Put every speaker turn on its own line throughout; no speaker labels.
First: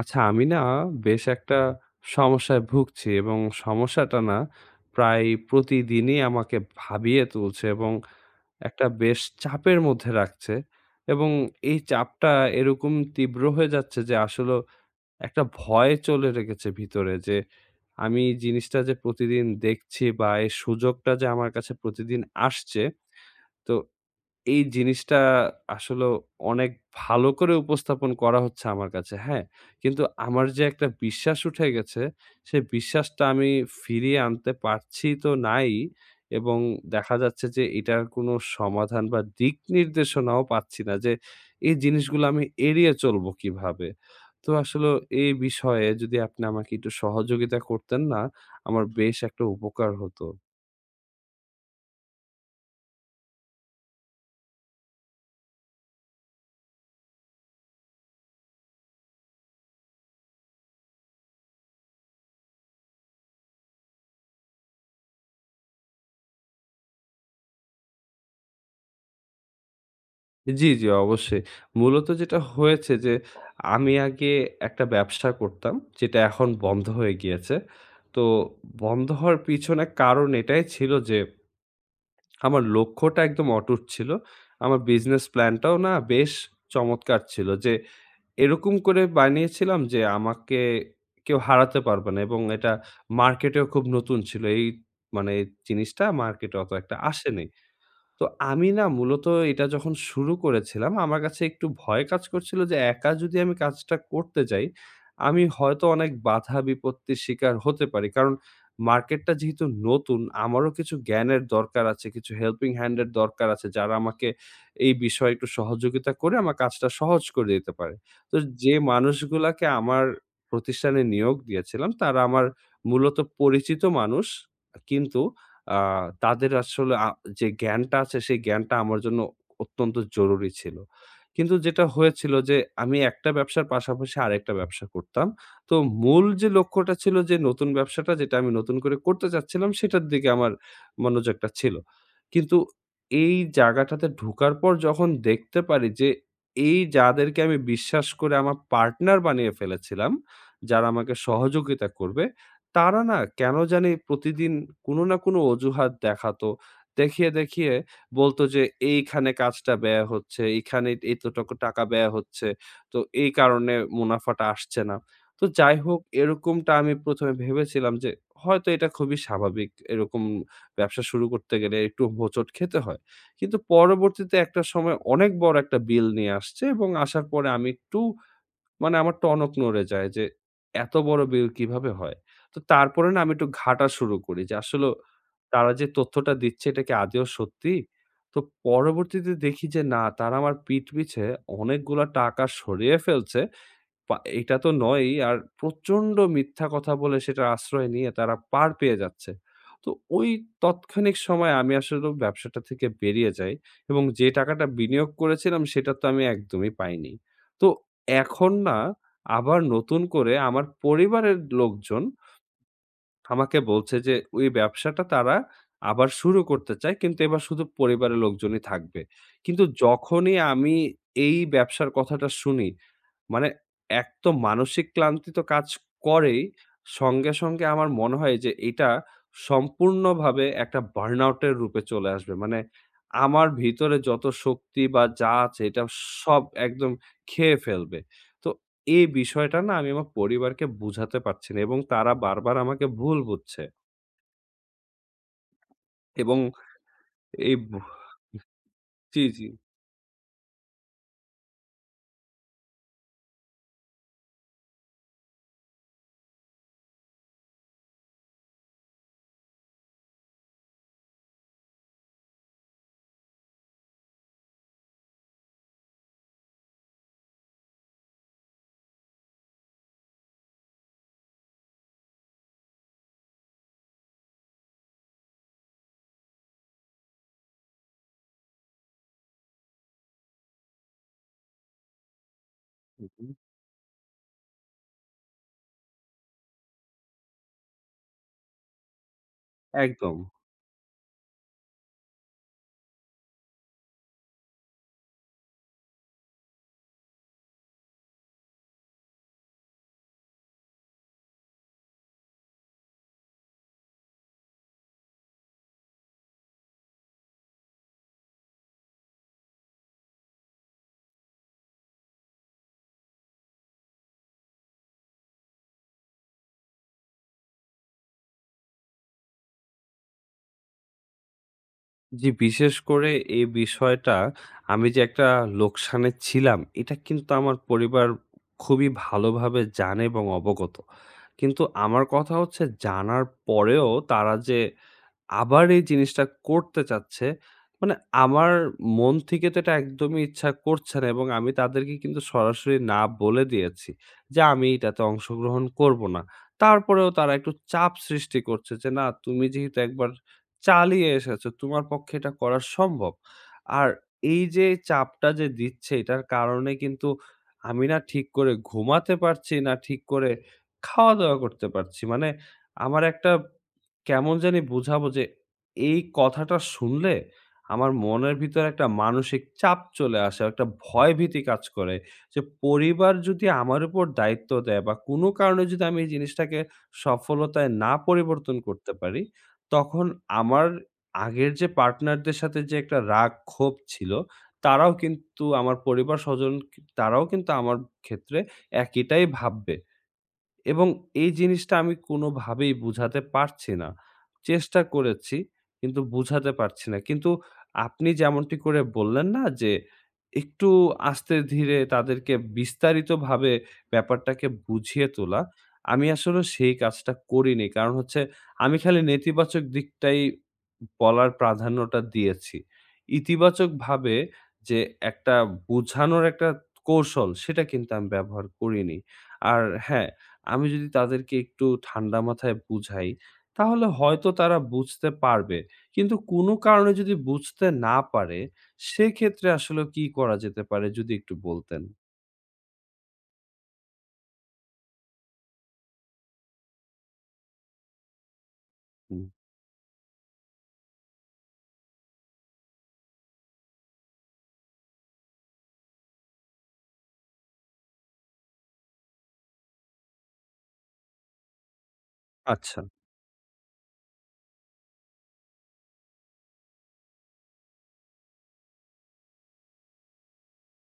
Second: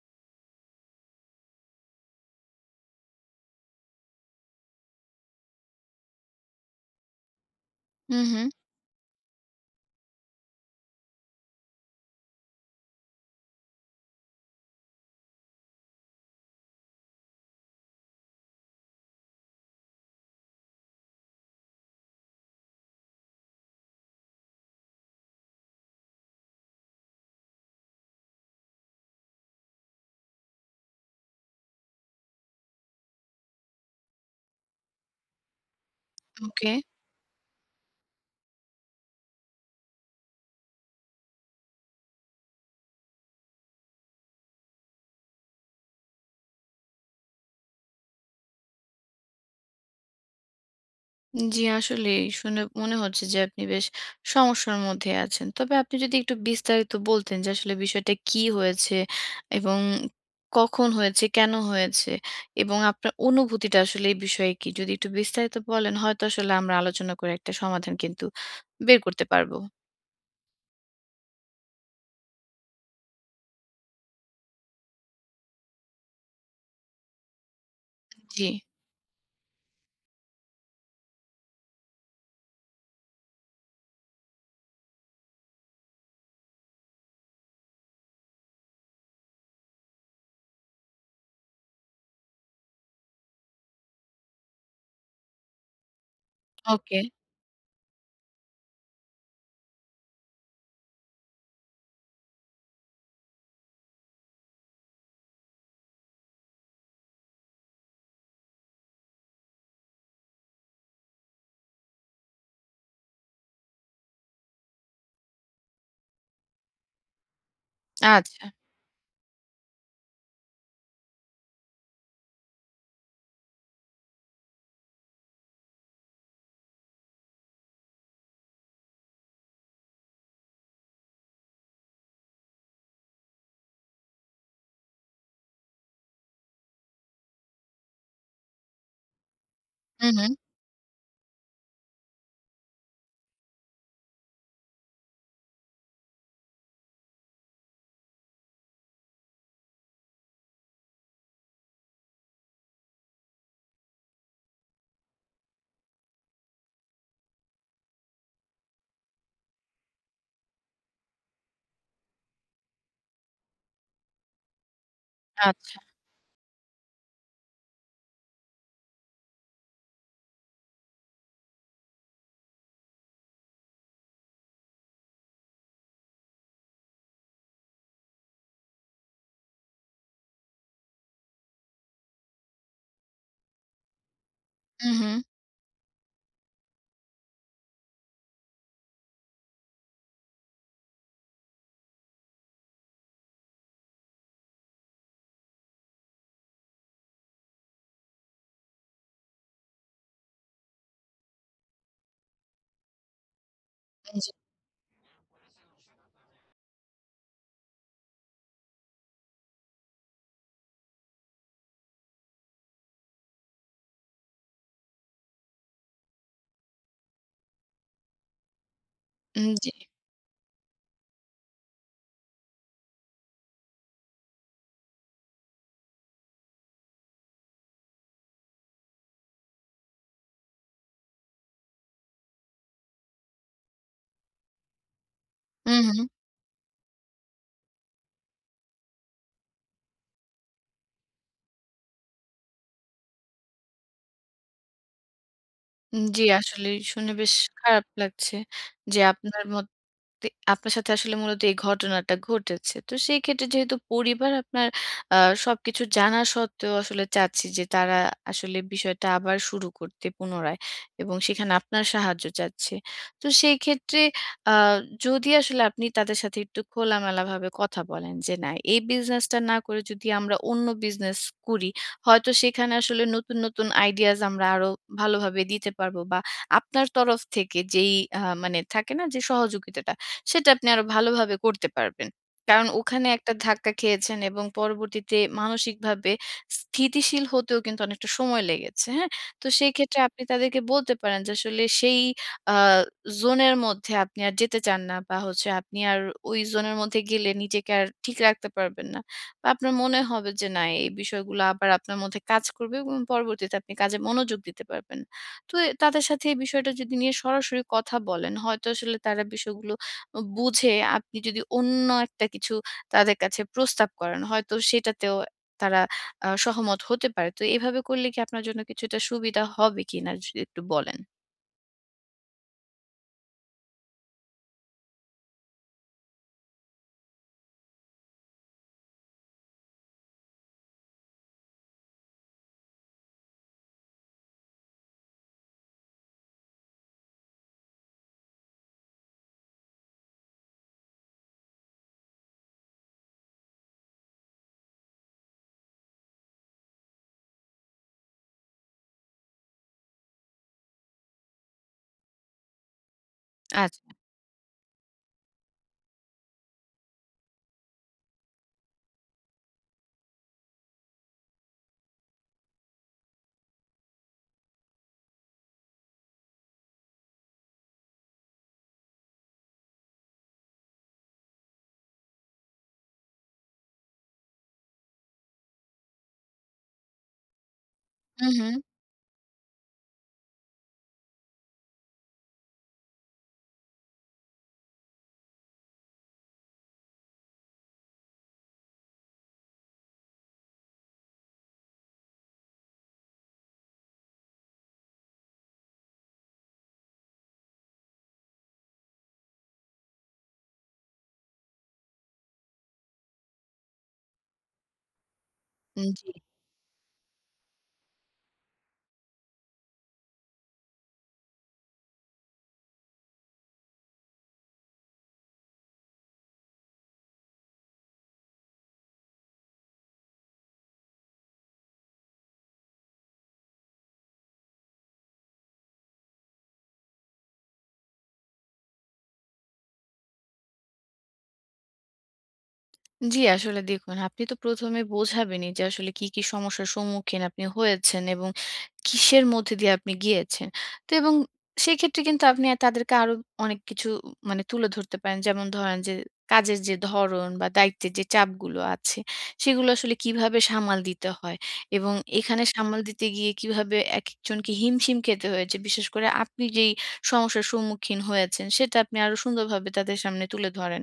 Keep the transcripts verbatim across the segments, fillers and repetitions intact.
আচ্ছা, আমি না বেশ একটা সমস্যায় ভুগছি এবং সমস্যাটা না প্রায় প্রতিদিনই আমাকে ভাবিয়ে তুলছে এবং
হুম, হুম।
একটা বেশ চাপের মধ্যে রাখছে এবং এই চাপটা এরকম তীব্র হয়ে যাচ্ছে যে আসলে একটা ভয় চলে রেখেছে ভিতরে যে আমি জিনিসটা যে প্রতিদিন দেখছি বা এই সুযোগটা যে আমার কাছে প্রতিদিন আসছে। তো এই জিনিসটা আসলেও অনেক ভালো করে উপস্থাপন করা হচ্ছে আমার কাছে, হ্যাঁ? কিন্তু আমার যে একটা বিশ্বাস উঠে গেছে, সে বিশ্বাসটা আমি ফিরিয়ে আনতে পারছি তো নাই এবং
ওকে।
দেখা যাচ্ছে যে এটার কোনো সমাধান বা দিক নির্দেশনাও পাচ্ছি না যে, এই জিনিসগুলো আমি এড়িয়ে চলবো কিভাবে? তো আসলেও এই বিষয়ে যদি আপনি আমাকে একটু সহযোগিতা করতেন না, আমার বেশ একটা উপকার হতো।
জি, আসলেই শুনে মনে হচ্ছে যে আপনি বেশ সমস্যার মধ্যে আছেন। তবে আপনি যদি একটু বিস্তারিত বলতেন যে আসলে বিষয়টা কি হয়েছে এবং কখন হয়েছে, কেন হয়েছে এবং আপনার অনুভূতিটা আসলে এই বিষয়ে কি? যদি একটু বিস্তারিত বলেন হয়তো আসলে আমরা আলোচনা করে একটা সমাধান কিন্তু বের করতে পারবো।
জি, জি, অবশ্যই। মূলত যেটা হয়েছে যে, আমি আগে একটা ব্যবসা করতাম, যেটা এখন বন্ধ হয়ে গিয়েছে। তো
জি,
বন্ধ হওয়ার পিছনে কারণ এটাই ছিল যে, আমার লক্ষ্যটা একদম অটুট ছিল। আমার বিজনেস প্ল্যানটাও না বেশ চমৎকার ছিল যে, এরকম করে বানিয়েছিলাম যে, আমাকে কেউ হারাতে পারবে না এবং এটা মার্কেটেও খুব নতুন ছিল। এই মানে এই জিনিসটা মার্কেটে অত একটা
ওকে।
আসেনি। তো আমি না মূলত এটা যখন শুরু করেছিলাম, আমার কাছে একটু ভয় কাজ করছিল যে একা যদি আমি কাজটা করতে যাই, আমি হয়তো অনেক বাধা বিপত্তির শিকার হতে পারি। কারণ মার্কেটটা যেহেতু নতুন, আমারও কিছু জ্ঞানের দরকার আছে, কিছু হেল্পিং হ্যান্ড এর দরকার আছে, যারা আমাকে এই বিষয়ে একটু সহযোগিতা করে আমার কাজটা সহজ করে দিতে পারে। তো
আচ্ছা।
যে মানুষগুলাকে আমার প্রতিষ্ঠানে নিয়োগ দিয়েছিলাম, তারা আমার মূলত পরিচিত মানুষ। কিন্তু আ তাদের আসলে আ যে জ্ঞানটা আছে সেই জ্ঞানটা আমার জন্য অত্যন্ত জরুরি ছিল। কিন্তু যেটা হয়েছিল যে আমি একটা ব্যবসার পাশাপাশি আরেকটা ব্যবসা করতাম। তো মূল যে লক্ষ্যটা ছিল যে নতুন ব্যবসাটা যেটা আমি নতুন করে করতে চাচ্ছিলাম সেটার
হুম,
দিকে
হুম।
আমার মনোযোগটা ছিল। কিন্তু এই জায়গাটাতে ঢোকার পর যখন দেখতে পারি যে এই যাদেরকে আমি বিশ্বাস করে আমার পার্টনার বানিয়ে ফেলেছিলাম, যারা আমাকে সহযোগিতা করবে তারা না কেন জানি প্রতিদিন কোনো না কোনো অজুহাত দেখাতো। দেখিয়ে, দেখিয়ে বলতো যে, "এইখানে কাজটা ব্যয় হচ্ছে, এইখানে এতটুকু টাকা ব্যয় হচ্ছে। তো এই কারণে মুনাফাটা আসছে না।" তো যাই
আচ্ছা।
হোক এরকমটা আমি প্রথম এ ভেবেছিলাম যে, হয়তো এটা খুবই স্বাভাবিক। এরকম ব্যবসা শুরু করতে গেলে একটু হোঁচট খেতে হয়। কিন্তু পরবর্তীতে একটা সময় অনেক বড় একটা বিল নিয়ে আসছে এবং আসার পরে আমি একটু মানে আমার টনক নড়ে যায় যে এত বড় বিল কিভাবে হয়? তো তারপরে না আমি একটু ঘাঁটা শুরু করি যে
হুম,
আসলেও
হুম।
তারা যে তথ্যটা দিচ্ছে এটা কি আদৌ সত্যি? তো পরবর্তীতে দেখি যে না তারা আমার পিঠ পিছে অনেকগুলা টাকা সরিয়ে ফেলছে। পা এটা তো নয়ই। আর প্রচণ্ড মিথ্যা কথা বলে সেটার আশ্রয় নিয়ে তারা পার পেয়ে যাচ্ছে। তো ওই তৎক্ষণিক সময়ে আমি আসলেও ব্যবসাটা থেকে বেরিয়ে যাই এবং যে
জি,
টাকাটা বিনিয়োগ করেছিলাম সেটা তো আমি একদমই পাইনি। তো এখন না আবার নতুন করে আমার পরিবারের লোকজন আমাকে বলছে যে ওই ব্যবসাটা তারা আবার শুরু করতে চায় কিন্তু এবার শুধু পরিবারের লোকজনই থাকবে।
উম
কিন্তু
জি।
যখনই আমি এই ব্যবসার কথাটা শুনি, মানে এক তো মানসিক ক্লান্তি তো কাজ করেই, সঙ্গে, সঙ্গে আমার মনে হয় যে এটা সম্পূর্ণভাবে একটা বার্নআউট এর রূপে চলে আসবে। মানে আমার ভিতরে যত শক্তি বা যা আছে
হুম,
এটা
হুম।
সব একদম খেয়ে ফেলবে। তো এই বিষয়টা না আমি আমার পরিবারকে বুঝাতে পারছি না এবং তারা বারবার আমাকে ভুল বুঝছে
জি,
এবং
আসলেই শুনে বেশ
এই ভু
খারাপ লাগছে যে
জি,
আপনার
জি।
মত তে আপনার সাথে আসলে মূলত এই ঘটনাটা ঘটেছে। তো সেই ক্ষেত্রে যেহেতু পরিবার আপনার আ সবকিছু জানা সত্ত্বেও আসলে চাচ্ছি যে তারা আসলে বিষয়টা আবার শুরু করতে পুনরায় এবং সেখানে আপনার সাহায্য চাচ্ছে। তো সেই ক্ষেত্রে আ যদি আসলে আপনি তাদের সাথে একটু খোলামেলাভাবে কথা বলেন যে, "না, এই বিজনেসটা না করে যদি আমরা অন্য বিজনেস করি, হয়তো সেখানে আসলে নতুন, নতুন আইডিয়াস আমরা আরো ভালোভাবে দিতে পারবো" বা আপনার তরফ থেকে যেই আ মানে থাকে না যে সহযোগিতাটা সেটা আপনি আরো ভালোভাবে করতে পারবেন। কারণ ওখানে
হুম,
একটা ধাক্কা খেয়েছেন এবং পরবর্তীতে মানসিকভাবে স্থিতিশীল হতেও কিন্তু অনেকটা সময় লেগেছে, হ্যাঁ? তো সেই ক্ষেত্রে
একদম।
আপনি তাদেরকে বলতে পারেন যে আসলে সেই আ জোনের মধ্যে আপনি আর যেতে চান না বা হচ্ছে আপনি আর ওই জোনের মধ্যে গেলে নিজেকে আর ঠিক রাখতে পারবেন না। বা আপনার মনে হবে যে না এই বিষয়গুলো আবার আপনার মধ্যে কাজ করবে এবং পরবর্তীতে আপনি কাজে মনোযোগ দিতে পারবেন না। তো এ তাদের সাথে এই বিষয়টা যদি নিয়ে সরাসরি কথা বলেন, হয়তো আসলে তারা বিষয়গুলো বুঝে আপনি যদি অন্য একটা কিছু তাদের কাছে প্রস্তাব করেন, হয়তো সেটাতেও তারা আ সহমত হতে পারে। তো এভাবে করলে কি আপনার জন্য কিছুটা সুবিধা হবে কিনা যদি একটু বলেন?
জি, বিশেষ করে এই বিষয়টা আমি যে একটা লোকসানে ছিলাম, এটা কিন্তু আমার পরিবার খুবই ভালোভাবে জানে এবং অবগত। কিন্তু আমার কথা হচ্ছে জানার পরেও তারা যে আবার এই জিনিসটা করতে চাচ্ছে। মানে আমার মন থেকে তো এটা একদমই ইচ্ছা করছে না এবং আমি তাদেরকে কিন্তু সরাসরি না বলে দিয়েছি যে, আমি এটাতে অংশগ্রহণ করব না। তারপরেও তারা একটু চাপ সৃষ্টি করছে যে, "না, তুমি যেহেতু একবার চালিয়ে এসেছো, তোমার পক্ষে এটা করা সম্ভব।"
আচ্ছা।
আর এই যে চাপটা যে দিচ্ছে, এটার কারণে কিন্তু আমি না ঠিক করে ঘুমাতে পারছি না, ঠিক করে খাওয়া-দাওয়া করতে পারছি। মানে আমার একটা কেমন জানি বুঝাবো যে এই কথাটা শুনলে আমার মনের ভিতরে একটা মানসিক চাপ চলে আসে, একটা ভয়ভীতি কাজ করে। যে পরিবার যদি আমার উপর দায়িত্ব দেয় বা কোনো কারণে যদি আমি এই জিনিসটাকে সফলতায় না
হু, হু।
পরিবর্তন করতে পারি, তখন আমার আগের যে পার্টনারদের সাথে যে একটা রাগ ক্ষোভ ছিল, তারাও কিন্তু আমার পরিবার স্বজন কি তারাও কিন্তু আমার ক্ষেত্রে একইটাই ভাববে। এবং এই জিনিসটা আমি কোনোভাবেই বুঝাতে পারছি না। চেষ্টা করেছি কিন্তু বুঝাতে পারছি না। কিন্তু আপনি যেমনটি করে বললেন না যে, একটু আস্তে ধীরে তাদেরকে বিস্তারিতভাবে ব্যাপারটাকে বুঝিয়ে তোলা। আমি
জি।
আসলে সেই কাজটা করিনি। কারণ হচ্ছে আমি খালি নেতিবাচক দিকটাই বলার প্রাধান্যটা দিয়েছি। ইতিবাচকভাবে যে একটা বোঝানোর একটা কৌশল সেটা কিন্তু আমি ব্যবহার করিনি। আর হ্যাঁ, আমি যদি তাদেরকে একটু ঠান্ডা মাথায় বুঝাই, তাহলে হয়তো তারা বুঝতে পারবে। কিন্তু কোনো কারণে যদি বুঝতে না পারে, সেক্ষেত্রে আসলে কি করা যেতে পারে যদি একটু বলতেন?
জি, আসলে দেখুন আপনি তো প্রথম এ বোঝাবেনই যে আসলে কি, কি সমস্যার সম্মুখীন আপনি হয়েছেন এবং
হুম।
কিসের মধ্যে দিয়ে আপনি গিয়েছেন। তো এবং সেক্ষেত্রে কিন্তু আপনি তাদেরকে আরো অনেক কিছু মানে তুলে ধরতে পারেন। যেমন ধরেন যে কাজের যে ধরন বা দায়িত্বের যে চাপগুলো আছে, সেগুলো আসলে কিভাবে সামাল দিতে হয় এবং এখানে
আচ্ছা,
সামাল দিতে গিয়ে কিভাবে একেকজনকে হিমশিম খেতে হয়েছে। বিশেষ করে আপনি যেই সমস্যার সম্মুখীন হয়েছেন সেটা আপনি আরো সুন্দরভাবে তাদের সামনে তুলে ধরেন।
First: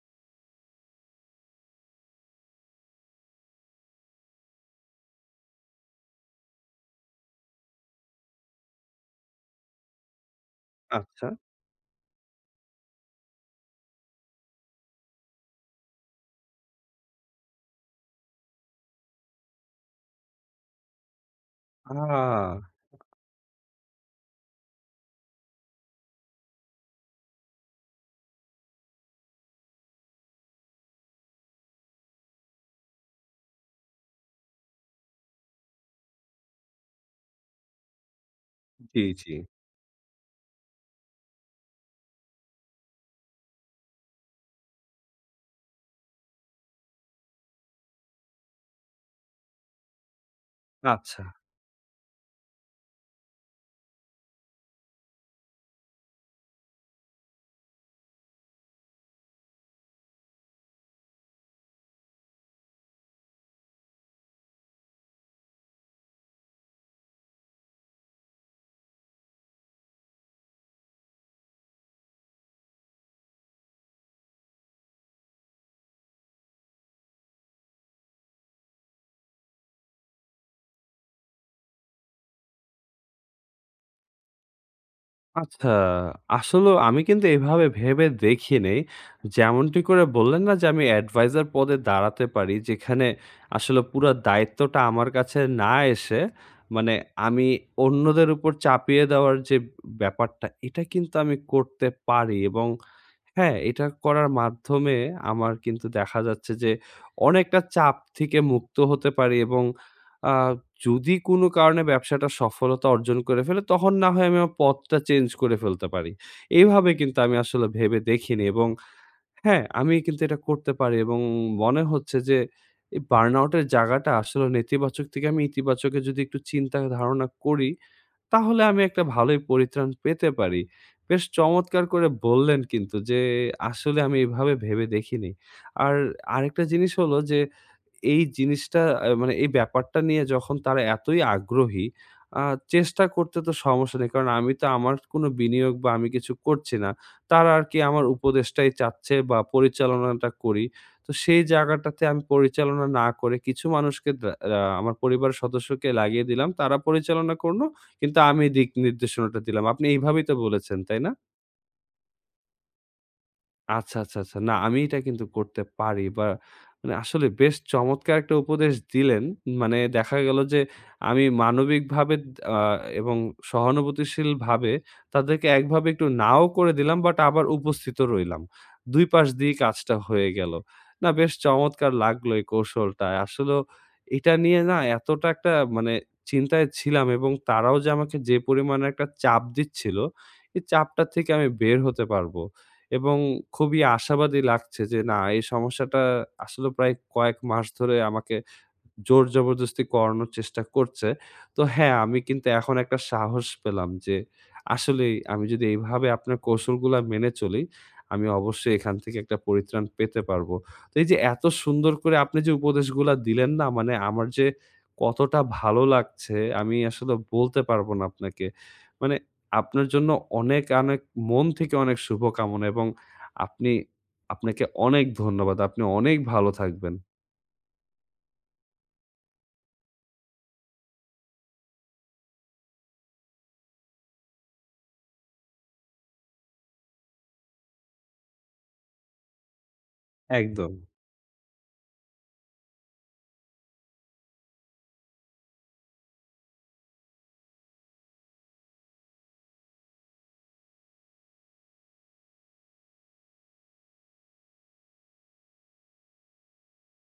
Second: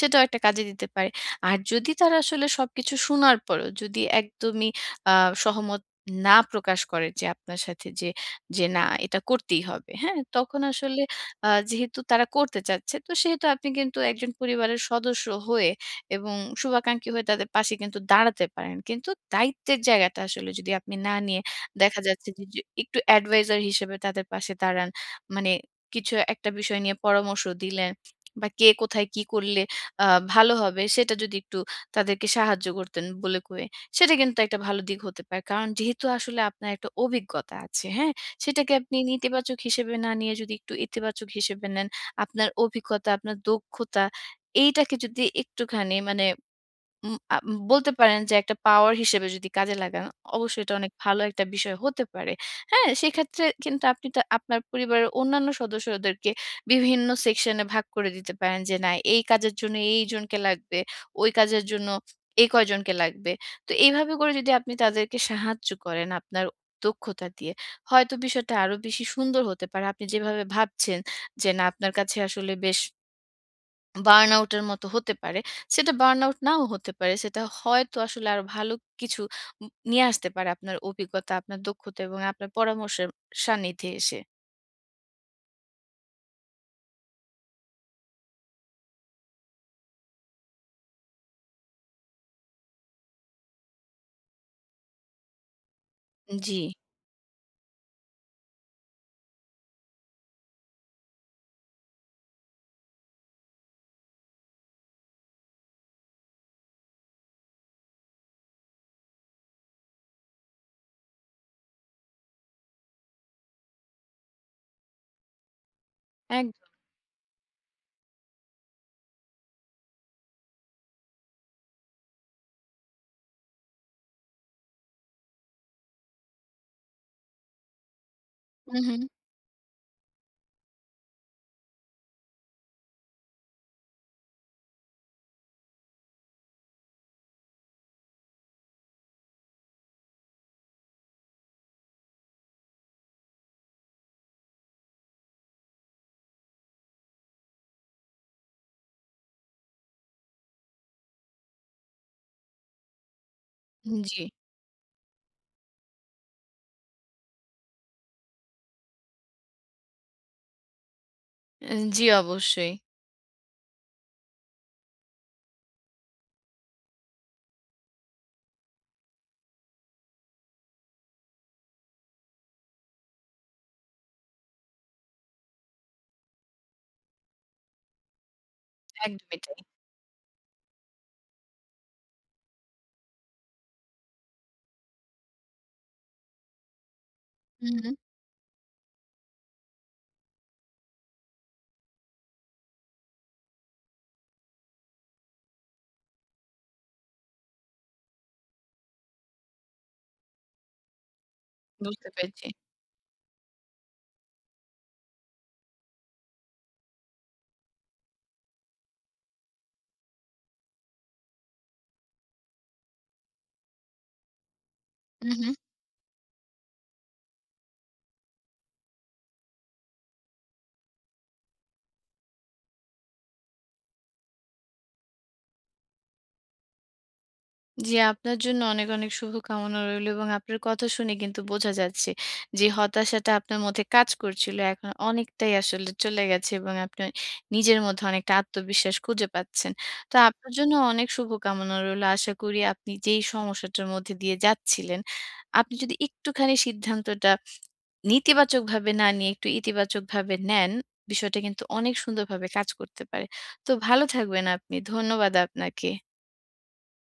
সেটাও একটা কাজে দিতে পারে। আর যদি তারা আসলে সবকিছু শোনার পরেও যদি একদমই আ সহমত না প্রকাশ করে যে আপনার সাথে যে, যে না এটা করতেই হবে, হ্যাঁ? তখন আসলে
আচ্ছা।
আ যেহেতু তারা করতে চাচ্ছে তো সেহেতু আপনি কিন্তু একজন পরিবারের সদস্য হয়ে এবং শুভাকাঙ্ক্ষী হয়ে তাদের পাশে কিন্তু দাঁড়াতে পারেন। কিন্তু দায়িত্বের জায়গাটা আসলে যদি আপনি না নিয়ে দেখা যাচ্ছে যে,
আ
যে একটু অ্যাডভাইজার হিসেবে তাদের পাশে দাঁড়ান। মানে কিছু একটা বিষয় নিয়ে পরামর্শ দিলেন বা কে কোথায় কি করলে আ ভালো হবে সেটা যদি একটু তাদেরকে সাহায্য করতেন বলে কয়ে, সেটা কিন্তু একটা ভালো দিক হতে পারে। কারণ যেহেতু আসলে আপনার একটা অভিজ্ঞতা আছে, হ্যাঁ? সেটাকে আপনি
জি, জি।
নেতিবাচক হিসেবে না নিয়ে যদি একটু ইতিবাচক হিসেবে নেন, আপনার অভিজ্ঞতা, আপনার দক্ষতা এইটাকে যদি একটুখানি মানে উম আ উম, বলতে পারেন যে একটা পাওয়ার হিসেবে যদি কাজে লাগান, অবশ্যই এটা অনেক ভালো
আচ্ছা।
একটা বিষয় হতে পারে। হ্যাঁ? সেক্ষেত্রে কিন্তু আপনি তা আপনার পরিবারের অন্যান্য সদস্যদেরকে বিভিন্ন সেকশনে ভাগ করে দিতে পারেন যে, না এই কাজের জন্য এইজনকে লাগবে, ওই কাজের জন্য এই কয়জনকে লাগবে। তো এইভাবে করে যদি আপনি তাদেরকে সাহায্য করেন আপনার দক্ষতা দিয়ে, হয়তো বিষয়টা আরো বেশি সুন্দর হতে পারে। আপনি যেভাবে ভাবছেন যে, না আপনার কাছে আসলে বেশ বার্নআউট এর মতো হতে পারে। সেটা বার্নআউট নাও হতে পারে। সেটা হয়তো আসলে আরো ভালো কিছু উম নিয়ে আসতে পারে আপনার অভিজ্ঞতা, আপনার দক্ষতা এবং আপনার পরামর্শের সান্নিধ্যে এসে।
আচ্ছা, আসলেও আমি কিন্তু এভাবে ভেবে দেখি নাই। যেমনটি করে বললেন না যে আমি অ্যাডভাইজার পদে দাঁড়াতে পারি, যেখানে আসলে পুরা দায়িত্বটা আমার কাছে না এসে
জি,
মানে আমি অন্যদের উপর চাপিয়ে দেওয়ার যে ব্যাপারটা, এটা কিন্তু আমি করতে পারি এবং হ্যাঁ, এটা করার মাধ্যমে আমার কিন্তু দেখা যাচ্ছে যে অনেকটা চাপ থেকে মুক্ত হতে পারি এবং আ যদি কোনো কারণে ব্যবসাটা সফলতা অর্জন করে ফেলে, তখন না হয় আমি আমার পথটা চেঞ্জ করে ফেলতে পারি।
একদম।
এইভাবে কিন্তু আমি আসলে ভেবে দেখিনি এবং হ্যাঁ, আমি কিন্তু এটা করতে পারি এবং মনে হচ্ছে যে এই বার্নআউট এর জায়গাটা আসলে নেতিবাচক থেকে আমি ইতিবাচকে যদি একটু চিন্তা ধারণা করি তাহলে
হু,
আমি
হু।
একটা ভালোই পরিত্রাণ পেতে পারি। বেশ চমৎকার করে বললেন কিন্তু যে আসলে আমি এভাবে ভেবে দেখিনি। আর আরেকটা জিনিস হলো যে এই জিনিসটা আ মানে এই ব্যাপারটা নিয়ে যখন তারা এতই আগ্রহী, আ চেষ্টা করতে তো সমস্যা নেই। কারণ আমি তো আমার কোনো বিনিয়োগ বা আমি কিছু করছি না। তারা আরকি আমার উপদেশটাই চাচ্ছে বা পরিচালনাটা করি। তো সেই জায়গাটাতে আমি পরিচালনা না করে কিছু মানুষকে
জি।
দা আ আমার পরিবারের সদস্যকে লাগিয়ে দিলাম। তারা পরিচালনা করল। কিন্তু আমি দিক নির্দেশনাটা দিলাম। আপনি এইভাবেই তো বলেছেন, তাই না?
অ্যা জি, অবশ্যই।
আচ্ছা, আচ্ছা, আচ্ছা। না, আমি এটা কিন্তু করতে পারি বা মানে আসলে বেশ চমৎকার একটা উপদেশ দিলেন। মানে দেখা গেল যে আমি মানবিকভাবে আ এবং সহানুভূতিশীলভাবে তাদেরকে একভাবে একটু নাও করে দিলাম বাট আবার উপস্থিত রইলাম। দুই পাশ
একদমই
দিয়েই
তাই।
কাজটা হয়ে গেল। না বেশ চমৎকার লাগলো এই কৌশলটা। আসলেও এটা নিয়ে না এতটা একটা মানে চিন্তায় ছিলাম এবং
হু,
তারাও যে
হু।
আমাকে যে পরিমাণে একটা চাপ দিচ্ছিল, এই চাপটা থেকে আমি বের হতে পারবো। এবং খুবই আশাবাদী লাগছে যে না এই সমস্যাটা আসলে প্রায় কয়েক মাস ধরে আমাকে জোর জবরদস্তি করানোর চেষ্টা করছে। তো হ্যাঁ,
বুঝতে
আমি
পেরেছি।
কিন্তু এখন একটা সাহস পেলাম যে আসলেই আমি যদি এইভাবে আপনার কৌশলগুলা মেনে চলি, আমি অবশ্যই এখান থেকে একটা পরিত্রাণ পেতে পারবো। তো এই যে এত সুন্দর করে আপনি যে উপদেশগুলা দিলেন না মানে আমার যে
হু,
কতটা
হু।
ভালো লাগছে আমি আসলে বলতে পারবো না আপনাকে। মানে আপনার জন্য অনেক, অনেক মন থেকে অনেক শুভকামনা এবং আপনি আপনাকে অনেক ধন্যবাদ। আপনি অনেক ভালো থাকবেন।
জি, আপনার জন্য অনেক, অনেক শুভকামনা রইলো এবং আপনার কথা শুনে কিন্তু বোঝা যাচ্ছে যে হতাশাটা আপনার মধ্যে কাজ করছিল এখন অনেকটাই আসলে চলে গেছে এবং আপনি নিজের মধ্যে অনেকটা আত্মবিশ্বাস খুঁজে পাচ্ছেন। তো আপনার
একদম।
জন্য অনেক শুভকামনা রইলো। আশা করি আপনি যেই সমস্যাটার মধ্যে দিয়ে যাচ্ছিলেন, আপনি যদি একটুখানি সিদ্ধান্তটা নেতিবাচকভাবে না নিয়ে একটু ইতিবাচকভাবে নেন, বিষয়টা কিন্তু অনেক সুন্দরভাবে কাজ করতে পারে। তো ভালো থাকবেন আপনি। ধন্যবাদ আপনাকে।